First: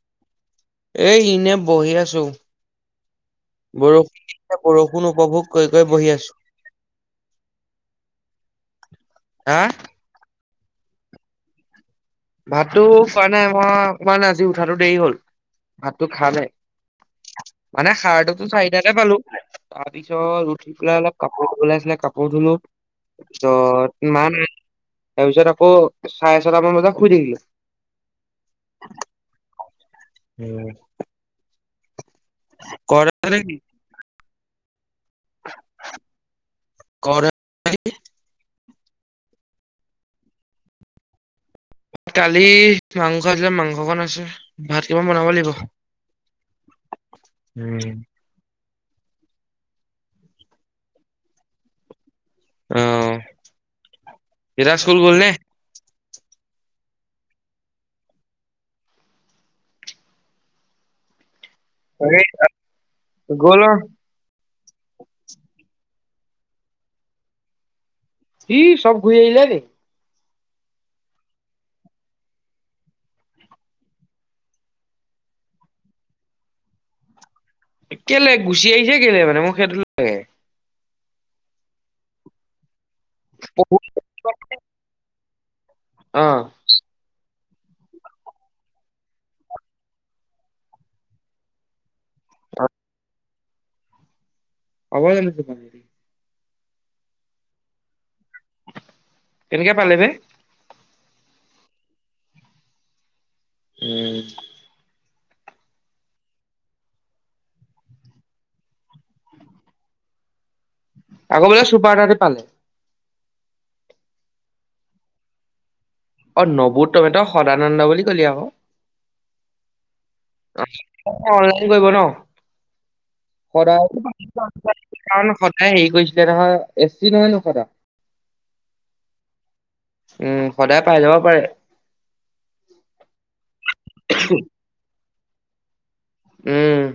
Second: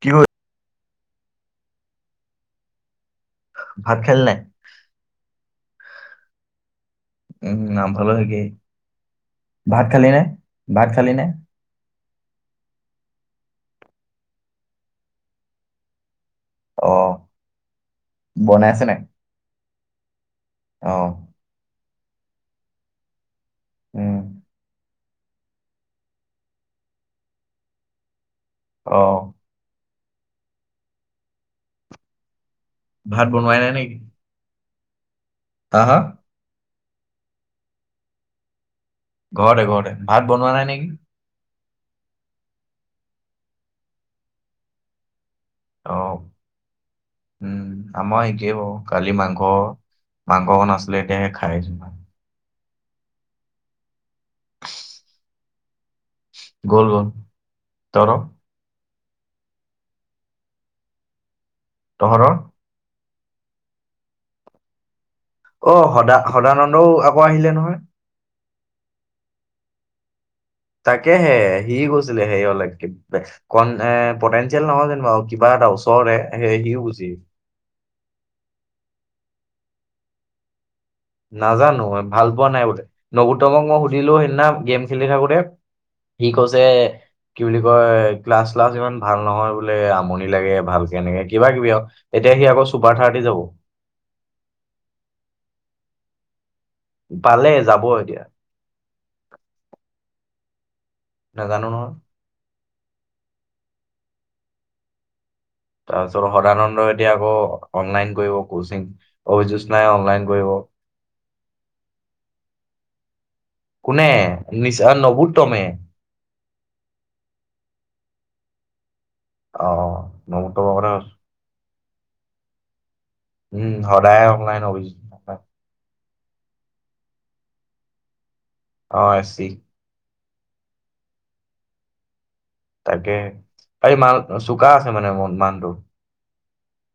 কিিব এ ইনে বহি আছো ভাত খালি বৰষুণ নাই? বৰষুণ উপভোগ কৈ কৈ বহি আছো উম ভালো হয়ে কি হা ভাত খালি নে ভাত খালি নে ভাতটো কাৰোৱা নাই মই অকমানে আজি উঠাতো দেৰি হল ভাতটো খ নে অ মানে সাৰ োতো চাৰিটাালে পালো তাৰপিছত উঠি পেলাই অহ, অলপ কাপোৰ লাইছিলে কাপোৰ ধুলো তাৰপিছত উম, মা তাৰপিছত আকৌ চাৰে ছটামান বজাত খোজিল অ উম ভাত বনোৱাই নাই নেকি তহ ক ঘৰতে ঘৰতে ভাত বনোৱা নাই নেকি দালি মাংস আছিলে, মাংস কন আছে, ভাত কিমান বনাব লাগিব। অ' উম আমাৰ একেই বাৰু কালি মাংস, মাংসকন আছিলে এতিয়াহে খাই আহিছো। অহ বিৰাজ স্কুল গ'ল নে? গ'ল-গ'ল তহঁতৰ। তহঁতৰ? অ গ'ল। অ' সদা-সদানন্দও আকৌ আহিলে নহয়। কি চব ঘূৰি আহিলে নি। তাকে হে সি গৈছিলে হেৰিয়লে যে কিবা পোটেনচিয়েল নহয় জানো বাৰু কিবা এটা ওচৰৰে সে সি বুজি কেলেই ঘুচি আহিছে কেলেই মানে মোকে সেইটো লাগে। নাজানো ভাল পোৱা নাই বোলে, নগুতমক মই সুধিলো সেইদিনা গেম খেলি থাকোতে সি অ', কৈছে কি বুলি কয় ক্লাছ, চ্লাছ ইমান ভাল নহয় বোলে। আমনি লাগে, ভালকে এনেকে কিবা-কিবি আৰু এতিয়া সি আকৌ ছুপাৰ থাৰ্টি যাব। পাব জানো। [unintelligible] পালে যাব কেনেকে পালে বে নাজানো নহয়। উম'। তাৰপিছত সদানন্দ এতিয়া আকৌ অনলাইন কৰিব কচিং, অআকৌ জোৎস্না নাই অনলাইন কৰিব। আকৌ বোলে সুপাৰটাৰতে পালে। কোনে নিছে নবুত্তমে। অ' নবুত্তমে তই সদানন্দ বুলি কলি আকৌ অ'। নবোত্তমৰ কথা কৈছো অনলাইন কৰিব ন। উম সদায় সদায়ো অনলাইন কাৰণ অভিযোগ সদায় হেৰি কৰিছে। এ চি নহয় নহয় জানো সদা অ' এছি। উম সদাই পাই যাব পাৰে। তাকে এই মালটো চোকা আছে মানে মানুহজন। উম'।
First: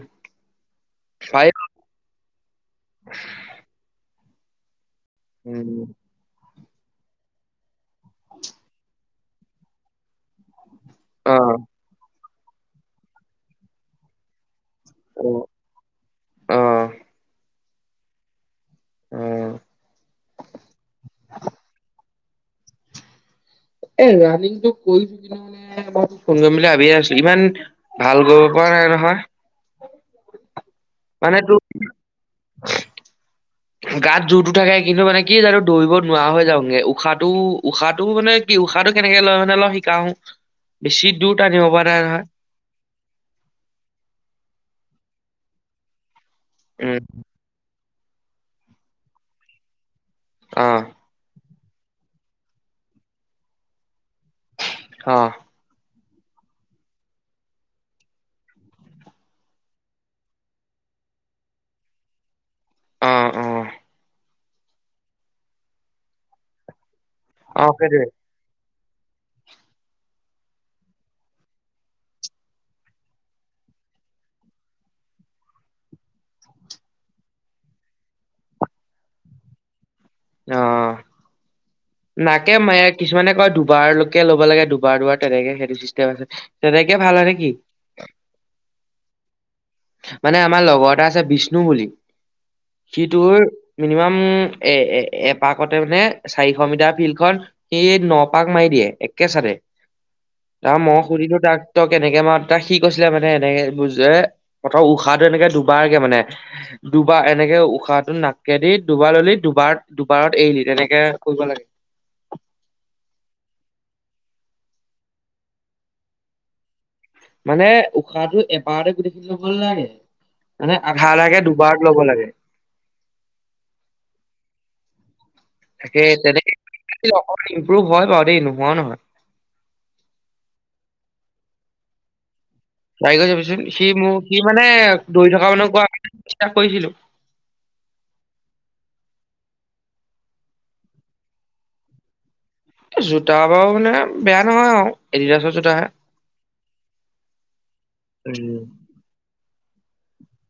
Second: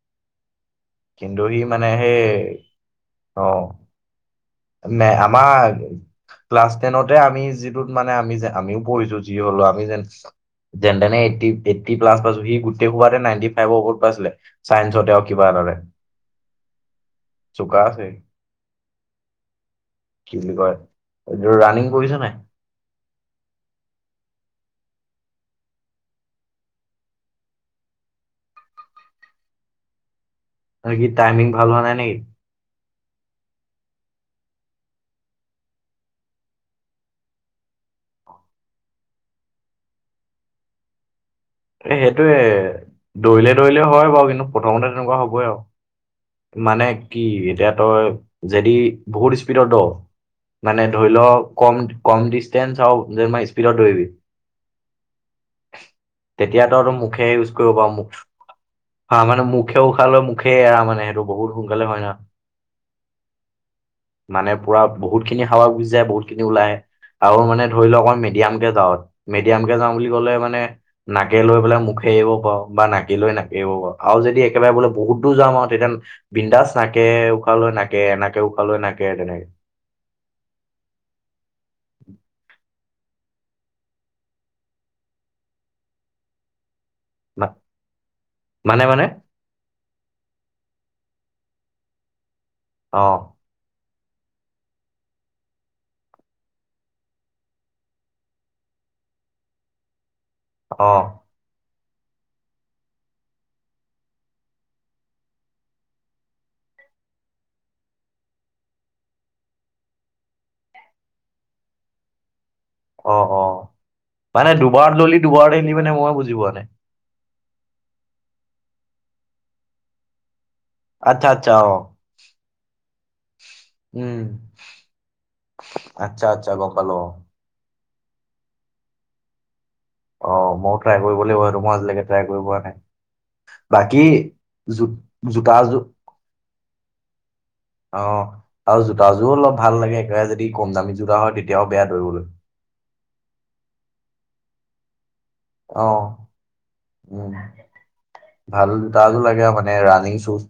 কিন্তু পাৰিব সি মানে সেই অ'। নে আমাৰ উম, ক্লাছ টেনতে আমি যিটোত মানে আমি যে, আমিও পঢ়িছো যি হলো আমি যেন যেন তেনে অ', এইট এইটি প্লাছ পাইছো, সি গোটেই সোপাটে নাইনটি ফাইভৰ ওপৰত পাইছিলে। চাইন্সতেও অ', কিবা এটাতে, অ', চোকা আছে। অ', কি বুলি কয়, ৰানিং কৰিছ নাই। ৰানিং টো মানে কৰিম বুলি ভাবি আছো, ইমান ভাল কৰিব পৰা নাই নহয়, আৰু কি মানে টাইমিং ভাল হোৱা তোৰ নাই নেকি গাত জোৰতটো থাকে কিন্তু মানে কি জানো দৌৰিব নোৱাৰা হৈ যাওগে, উশাহটো- উশাহটো মানে উশাহটো কেনেকে লয় মানে অলপ শিকাও বেছি দূৰ টানিব পৰা নাই নহয় সেইটোয়ে দৌৰিলে, দৌৰিলে হয় বাৰু কিন্তু প্ৰথমতে তেনেকুৱা হ'বই আৰু মানে উম কি এতিয়া তই যদি বহুত স্পীডত দৌৰ অ মানে ধৰি ল' কম, কম ডিটচেন্স হওঁক, তেতিয়া স্পিডত দৌৰিবি। অ'। তেতিয়াতো তই মুখে ইউজ কৰিব পাৰো মুখ হা মানে মুখে উশাহ লৈ মুখেই এৰা মানে, সেইটো বহুত সোনকালে হয় ন। অ', -অ'। মানে পুৰা বহুত খিনি হাৱা গুজি যায়, বহুত খিনি ওলাই আহে আৰু অ মানে ধৰি লও সেইটোৱে অকণ মিডিয়াম কে যাও। মেডিয়ামকে যাওঁ বুলি ক'লে মানে নাকে লৈ বোলে মুখে এৰিব পাৰো বা নাকে লৈ নাকেৰেও পাৰোঁ আৰু যদি একেবাৰে বোলে বহুত দূৰ যাওঁ আৰু তেতিয়া। বিন্দাস নাকে উশালৈ নাকে এনেকে উশাহালৈ নাকে তেনেকে। অহ। নাকে মায়ে কিছুমানে কয় দুবাৰকে ল'ব লাগে দুবাৰ দুবাৰ তেনেকে সেইটো চিষ্টেম আছে তেনেকে। তেতিয়া ভাল হয় নেকি। মা- মানে মানে মানে আমাৰ লগৰ এটা আছে বিষ্ণু বুলি সি অ তোৰ। মিনিমাম এ এপাকতে মানে চাৰি। মিতাৰ ফিল্ড খন সি নপাক মাৰি দিয়ে একে চাৰে। তাক অ মই সুধিলোঁ তাক। তই কেনেকে মাৰ তাক সি কৈছিলে মানে এনেকে বুজ ত প্ৰথম উশাহটো এনেকে দুবাৰকে মানে। দুবাৰ এনেকে উশাহটো নাকে দি দুবাৰ ললি দুবাৰ দুবাৰত এৰিল তেনেকে। কৰিব লাগে। অ অ মানে দুবাৰ ললি দুবাৰতে এৰিলি মানে মই বুজি পোৱা নাই। মানে উশাহটো এবাৰতে গোটেইখিনি লব নালাগে। মানে আধা আচ্ছা আধা কে আচ্ছা অ দুবাৰত ল'ব লাগে। উম [inaudible] তাকে আচ্ছা আচ্ছা তেনেকে। গম পালো [unintelligible] [unintelligible] হয় বাৰু দেই নোহোৱাও নহয়। অ মইও ট্ৰাই কৰিব লাগিব ইটো মইও আজিলৈকে ট্ৰাই কৰি পোৱা। নাই চাই গৈ যাবিচোন সি বাকী মোক সি মানে জো দৌৰি থকা মানুহ জোতাযোৰ কোৱা [unintelligible] কৰিছিলোঁ। অ আৰু জোতা। যোৰ অলপ ভাল লাগে একেবাৰে যদি কম দামি যোৰা হয় তেতিয়াও বেয়া দৌৰিবলৈ। জোতা বাৰু মানে বেয়া নহয় আৰু। এডিডাছৰ জোতাহে অ উম উম ভাল জোতা এযোৰ লাগে আৰু মানে। মানে running shoes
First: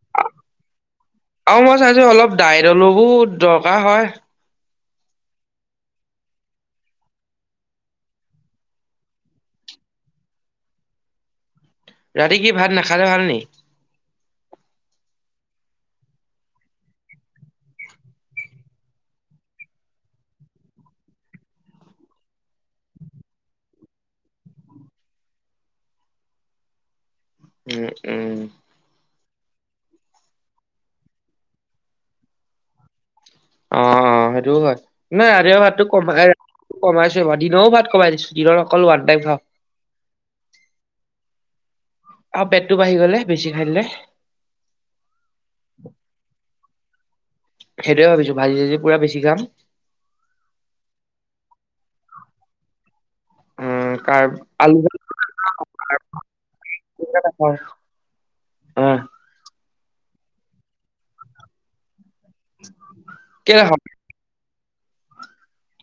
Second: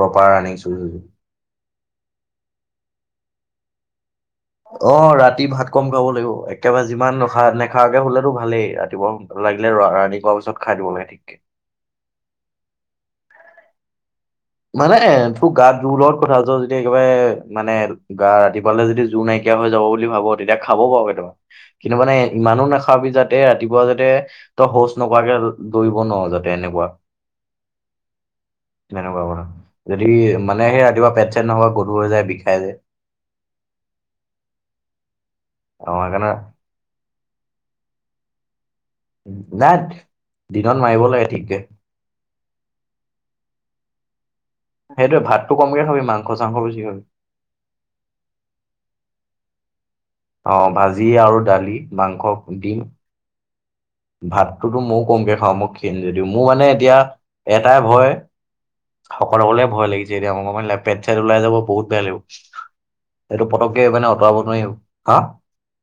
proper running shoes. আৰু মই চাইছোঁ অলপ দাই দলবোৰ দৰকাৰ হয়। অ ৰাতি ভাত কম খাব লাগিব একেবাৰে যিমান নখা নোখোৱাকে শুলেটো ভালেই ৰাতিপুৱা লাগিলে। ৰা ৰানিং কোৰাৰ পিছত খাই দিব লাগে ঠিকচে। ৰাতি কি ভাত নাখালে ভাল নি। মানে তোৰ গাত জোৰ লগত কথা আছ যদি একেবাৰে মানে গা ৰাতিপুৱালে যদি জোৰ নাইকিয়া। নাইকিয়া হৈ যাব বুলি ভাব তেতিয়া খাব পাৰ [unintelligible] কিন্তু মানে ইমানো নাখাবি যাতে ৰাতিপুৱা যাতে। তই শৌচ নকাৰাকে দৌৰিব নোৱাৰো যাতে এনেকুৱা। উম উম। সেনেকুৱা কৰা যদি মানে সেই ৰাতিপুৱা পেট চেট [unintelligible] গধুৱ হৈ যায় বিষাই যায়। অ অ সেইটো হয় নাই ৰাতিৰ ভাতটো অ কমাই সেইকাৰণে কমাইছো বাৰু দিনৰ ও ভাত কমাই দিছোঁ। নাই দিনত মাৰিব লাগে ঠিককে। অ পেটটো বাঢ়ি গ'লে বেছি খাই দিলে। সেইটোৱে ভাতটো কমকে খাবি মাংস চাংস বছি খাবি। সেইটোৱে ভাবিছোঁ ভাজি চাজি পুৰা বেছি খাম। অ ভাজি আৰু দালি মাংস দিম। উম, কাৰ আলু ভাততো চালু মইও কমকে খাওঁ মই ক্ষণ যদিও মোৰ মানে এতিয়া নাখাওঁ এটাই ভয়। অ'। শোকত হবলে ভয় লাগিছে এতিয়া পেট-চেট ওলাই যাব বহুত বেয়া লাগিব। এইটো কেলে পতককে মানে অঁতৰাব নোৱাৰি আৰু।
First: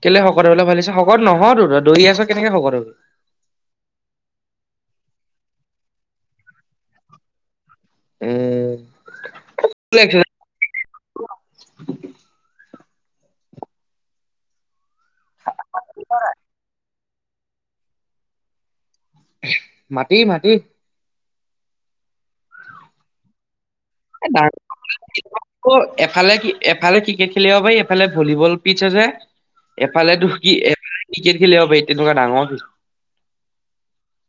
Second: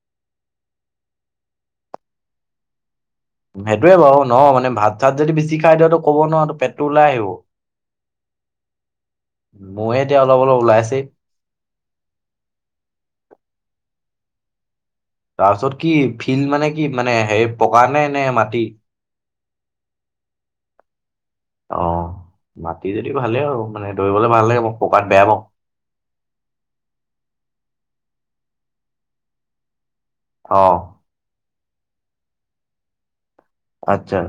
কেলে শকত হবলৈ ভাবিছোঁ শকত নহওতো দৌৰি আছোঁ কেনেকে শকত হবি। সেইটোয়ে বাৰু, ন' মানে ভাত-চাত যদি বেছি খাই দিয়তো, ক'ব নোৱাৰ পেটটো ওলাই আহিব। উম''। মইয়ে এতিয়া অলপ-অলপ ওলাইছে। তাৰপিছত কি ফিল্ড মানে কি? মানে সে পকাৰ নে এনে মাটি। মাটি-মাটি।। অ'' মাটি যদি ভালে আৰু। মানে দৌৰিবলে ভাল লাগে মই পকাত বেয়া পাওঁ এফালে-এফালে ক্ৰিকেট খেলি। এফালে ভলীবল, পিচ আছে অ এফালে-কিফালে ক্ৰিকেট খেলিব পাৰি। তে তোক ডাঙ কিছ- আত্ছা।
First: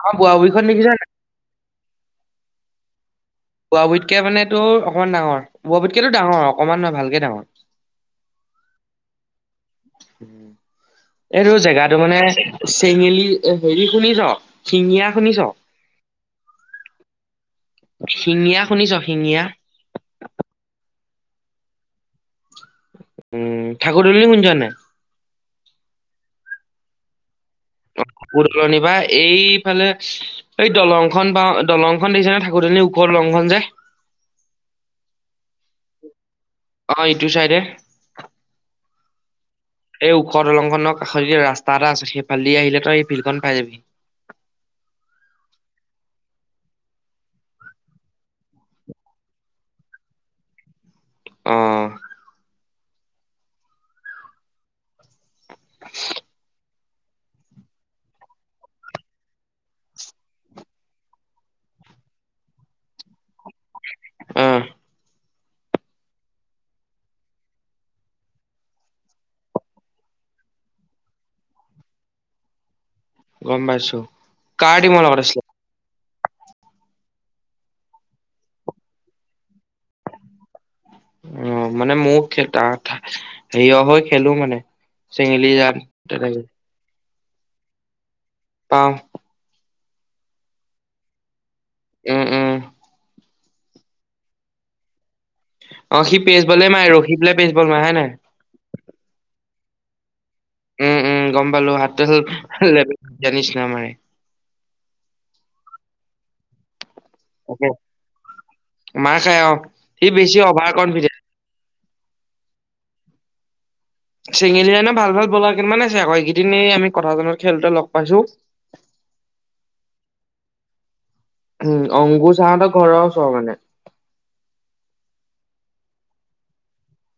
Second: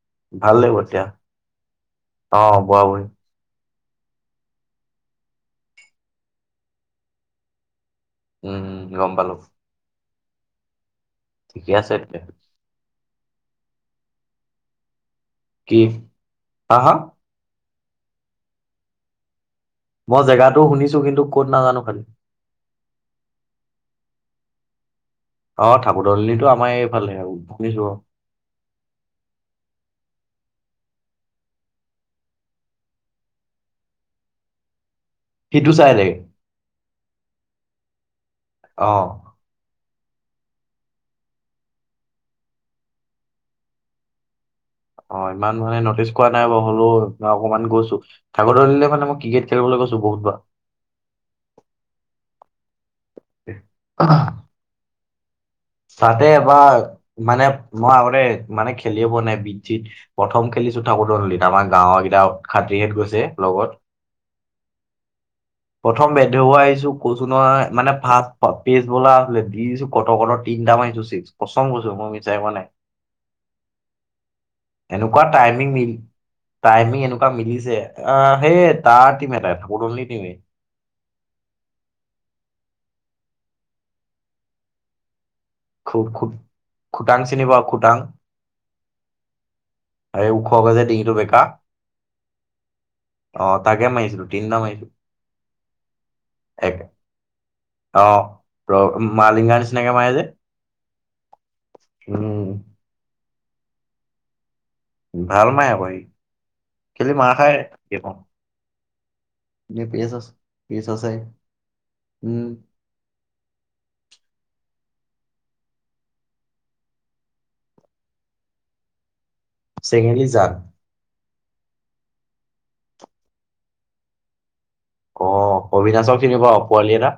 আমাৰ বোৱা ব়ীখন নেকিছ? অ' বোৱা বহি। বোৱা-বুতকে মান তো অকণমান ডাঙৰ। বোৱা- পুতকটো ডাঙৰ। অকণমান নহয়, ভালকে ডাঙৰ উম' গম পালো। এইটো ঠিকে আছে জেগাতটো মানে, তেতিয়া চেঙেলি- এ হেৰি শুনি য? শিঙিয়ীয়া- কি ক-হা? শিঙিয়ীয়া শুনিছ, শিঙিয়ীয়া। মই জেগাটো শুনিছো, কিন্তু কত নাজানো খালি। উম'' ঠাকুৰ বুলিল ক যোৱা নাই? অ' থাবো দললিো আমাৰ এইফালে আৰু। অ' পুৰণ বা এইফালে- এই দলংখন বা দলংখন দেছে ন? থাকোতেনে ওপৰৰ দলংখন যে- সেইটো চাই লাগে। অ' ইটো চাইডে। অ'' এই ওখ দলংখনৰ কাষতে ৰাস্ত এটা আছে, সেইফালদি আহিলে তই এই ভিলখন পাই যাবি। [unintelligible] অ' ইমান মানে নটিচ কৰা নাই বাৰ, হলেও ম অকমান গৈছো াকৰলিলে মানে, মই ক্ৰিকেট খেলিবলৈ- ছো বুত বা। আহ'' অ'' ততেবাৰ মানে, মই আগৰে মানে খেলিবিব নাই বিজিত প্ৰথম খেলি- কিছু থাকোতেো নলী ত আমাৰ গাঁৱৰ কেইটা খাতীহত গৈছে লগত। অ [unintelligible] প্ৰথম বেধব আহিছো কচুনৰ মানে, ফাৰ্ষ পেজ বলা আ দি দিছো কট-কট- তিনিটা মাইছো চিক পচন্দ কৰিৈছো, মই আমি চাই পোৱা নাই। গম পাইছো কাৰ টিমৰ লগত এনেকুৱা আছিলে? টাইমিং মিল টাইমিং এনেকুৱা মিলিছে আহ' সেই তাৰ টিম এটাই থলি টিম অ' মানে মোৰ ত হেয় হৈ খেলো মানে। চেঙেলি যাম তেনেকে। খুটং চিনিিবা খুটং? পওঁ। অ' উখ হতেে দিঙটো বা। উম' উম'। অ তাকে মাৰিছিলো, তিনিটা মাৰিছিলো। অ' সি পেচ বলে মাৰে ৰখি পেলাই পেচ বল মাৰে হয় নাই? অ' মালিগান ্নেকম যে। উম, উম গম পালো হাতাল উম ল জানিছ ন মমাৰে। ভাল মায় আকি খেলি মাৰ খাই তাকে মাৰ খাই অ'। সি বেছি অভাৰ পছ আছে কনফিডেন্ট উম চেঙেলিয় ন ভাল ভাল বলাৰ কেইমান আছে, আকৌ এইকেইদনে আমি কথা জনত খেলতে লগ পাইছো [inaudible] চেঙেলি যাক উম অংগুৰ চাহতৰ ঘৰৰও চৰ মানে অ অবিনাশক চিনিব পোৱালি এটা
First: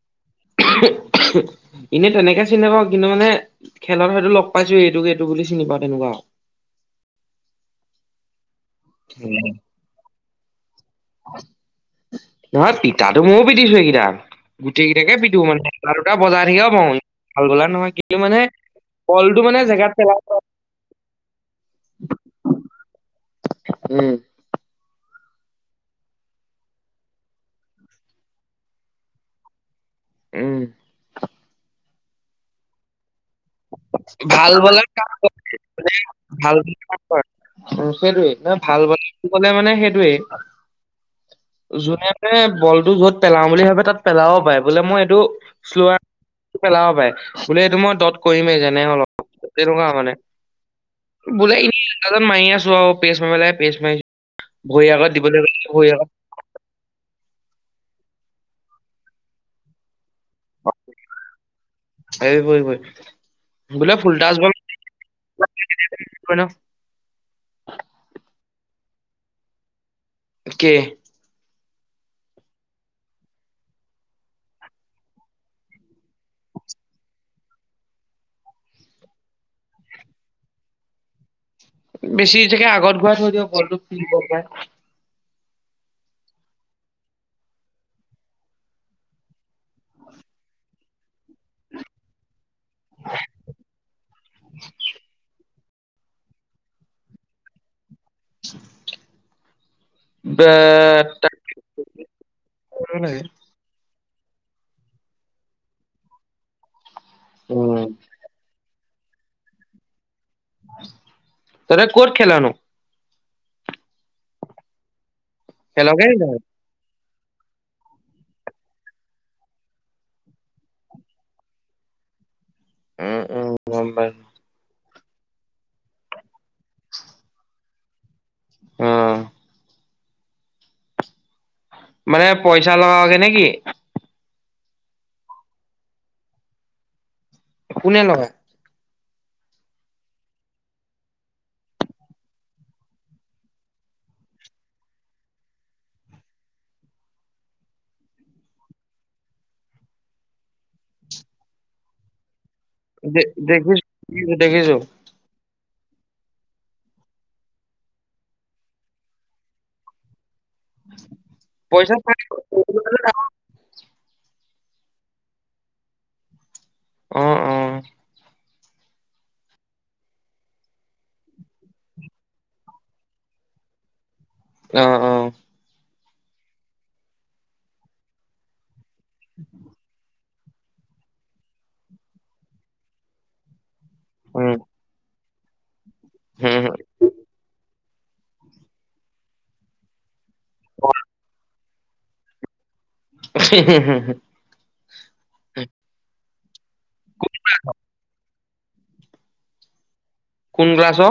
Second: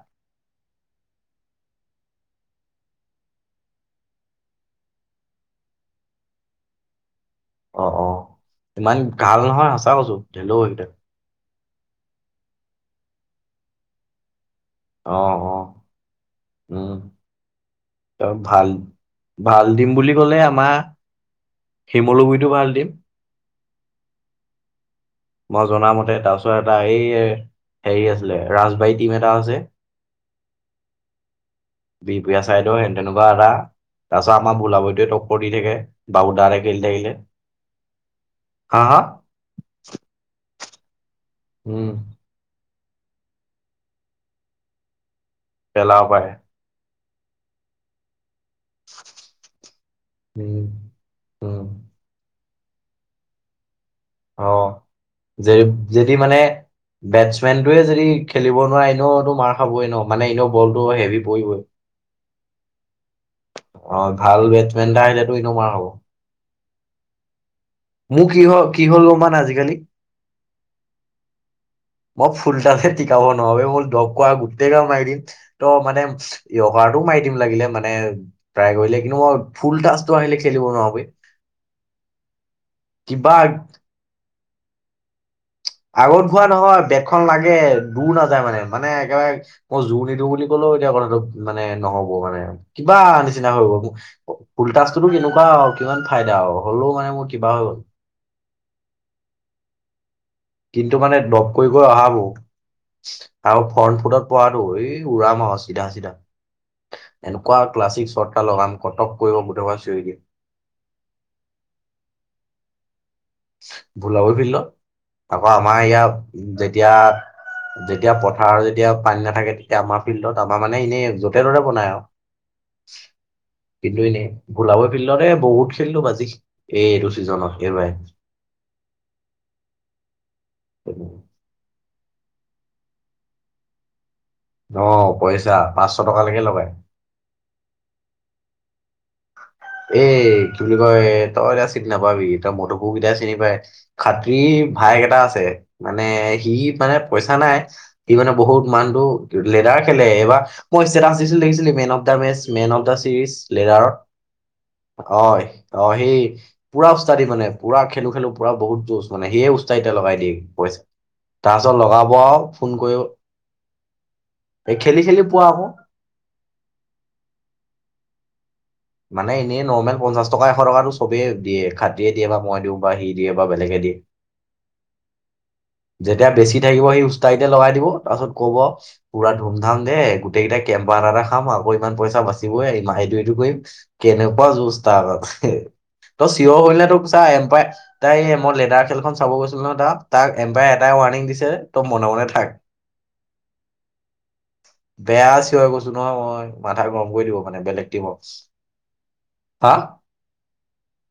এনে তেনেকে চিনি নাপাও কিন্তু মানে খেলত হয়তো লগ পাইছো এইটোক এইটো বুলি চিনি পাওঁ তেনেকুৱা অ অ ইমান ভাল আৰু। নহয় সঁচা কৈছো [unintelligible] নহয় পিটাটো ময়ো পিটিছো এইেকেইটাক গোটেই কেইটাকে অ পিটু অ মানে এটা দুটা বজায় থাকিব প উম ভাল বলা নহয় কিন্তু তাৰ মানে ভাল বলটো মানে জেগাত পেলাব শিমলু গুইটো ভাল দিয়ে উম। মই জনামতে তাৰপিছত এটা এই হেৰি আছিলে, ৰাজবাৰী টিম এটা আছে। উম। বিপিয়া চাইদৰ তেনেকুৱা এটা [unintelligible] তাৰপিছত আমাৰ বোলাবৰিটোৱে টক্কৰ দি থাকে বাবুদাহঁতে খেলি থাকিলে সেইটোৱে নহয় ভাল হা হা বলাৰ বুলি কলে মানে সেইটোৱে। উম জোনে তোনে বল টো য'ত পেলাও বুলি ভাবে তাত পেলাবও পাৰে বোলে মই এইটো শ্ল পেলাব পাৰে পেলাবও পাৰে বোলে এইটো মই দদ কৰিমেই ল তেনেকুৱা মানে, উম বোলে উম এনে সি আনদাজত মাৰি আছে [unintelligible] পেচ মাৰিব লাগে পেচ মাইছে অঁ যদি মানে বেটচমেন্টটোৱে যদি খেলিব এনেওতো মাৰ খাবই ন মানে এনে বলটো হেভি পৰিবই ভৰি ভৰি বোলে অহ ফুলটাচ ভাল বল বেটছমেনটা আহিলেতো ইনেও মাৰ খাব ন মোৰ কি হয় কি হ'ল গম পাও নাই আজিকালি কে মই ফুলতালতে টিকাব নোৱাৰি বে মোৰ দ কোৱা গোটেই গাল মাৰি দিম ত মানে ই মাৰি দিম লাগিলে মানে প্ৰায় কৰিলে কিন্তু মই ফুল টাচটো আহিলে খেলিব নোৱাৰো বে বেছি চাগে আগত ঘূৰাই থৈ কিবা দিয় বলটো ফ পায় আগত ঘূৱা নহয় বেদখন লাগে দূৰ নাযায় মানে, মানে একেবাৰে মই জোৰ নিদিওঁ বুলি ক'লেও ত এতিয়া কথাটো মানে নহ'ব মানে কিবা নিচিনা হৈ গ'ল ফুলতাচটোতো কেনেকুৱা কিমান ফাইদা আও হ'লেও মানে মোৰ কিবা হৈ গ'ল [inaudible] কিন্তু মানে তাক দপ কৰি গৈ অহা কৰিব বহুত লাগে আৰু ফ্ৰন ফুটত পৰাটো উৰাম আৰু চিধা চিধা, এনেকুৱা উম ক্লাছিক চৰ্ত এটা লগাম কটক কৰিব গোটেইখোপাই চিঞৰি দিব তই এতিয়া ক'ত খেল নো বোলাব ফিল্ডত, তাপা আমাৰ ইয়া খেলগে নহয় যেতিয়া যেতিয়া পথাৰ যেতিয়া পানী নাথাকে তেতিয়া আমাৰ ফিল্ডত আমাৰ মানে এনেই য'তে ত'তে বনাই আও উম উম গম কিন্তু পাইছো এনেই, ভোলাব ফিল্ডৰে বহুত খেলিলো বাজি এইটো ছিজনত সবাবে অ উ মানে পইচা লগাওকে নেকি? অঁ, পইচা পাঁচশ টকালৈকে লগাই কোনে লগায়? এ কি বুলি কয় তই এতিয়া চিনি নাপাবি তই মদকো কেইতিয়া চিনি পায় খাতী ভায়েক এটা আছে মানে সি মানে পইচা নাই সি মানে বহুত মানুহটো লেডাৰ খেলে এইবাৰ মই ষ্টেতাচ দিছিলো দেখিছিলি, man of the match man of the De series leader. দেখিছো দেখিছো হয়। অ, সেই পুৰা উস্তাদি মানে পুৰা খেলো খেলো পুৰা বহুত যোজ মানে সেয়ে উস্তা এয়া লগাই দিয়ে। তাৰপিছত পইচা লগাব পাই আৰু ফোন কৰি এ খেলিছিলো পোৱা আহো। অ, উম। মানে এনেই নৰ্মেল পঞ্চাশ টকা এশ টকাটো চবেই দিয়ে খাতিয়ে দিয়ে বা মই দিওঁ বা সি দিয়ে বা বেলেগে। [unintelligible] অ, অ'। যেতিয়া বেছি থাকিব সেই উচ্তাৰতে লগাই দিব তাৰপাছত কব পুৰা ধুম ধাম দে গোটেইকেইটা কেম্পা এটা এটা খাম আৰু ইমান পইচা বাচিবই আৰু এইটো এইটো কৰিম। কেনেকুৱা উম যুজ তাৰ আগত তই চিঞৰ হম, হম। হ'লে তোৰ চা এম্পাই তাই মই লেডাৰ খেলখন চাব গৈছিলো ন তাত তাক এম্পায়াৰ এটাই ৱাৰণিং দিছে তই মনে মনে থাক। বেয়া আ চি হৈ কৈছো নহয় মই মাথা গৰম কৰি দিব মানে বেলেগ টিমক, হা! কোন ক্লাছ অ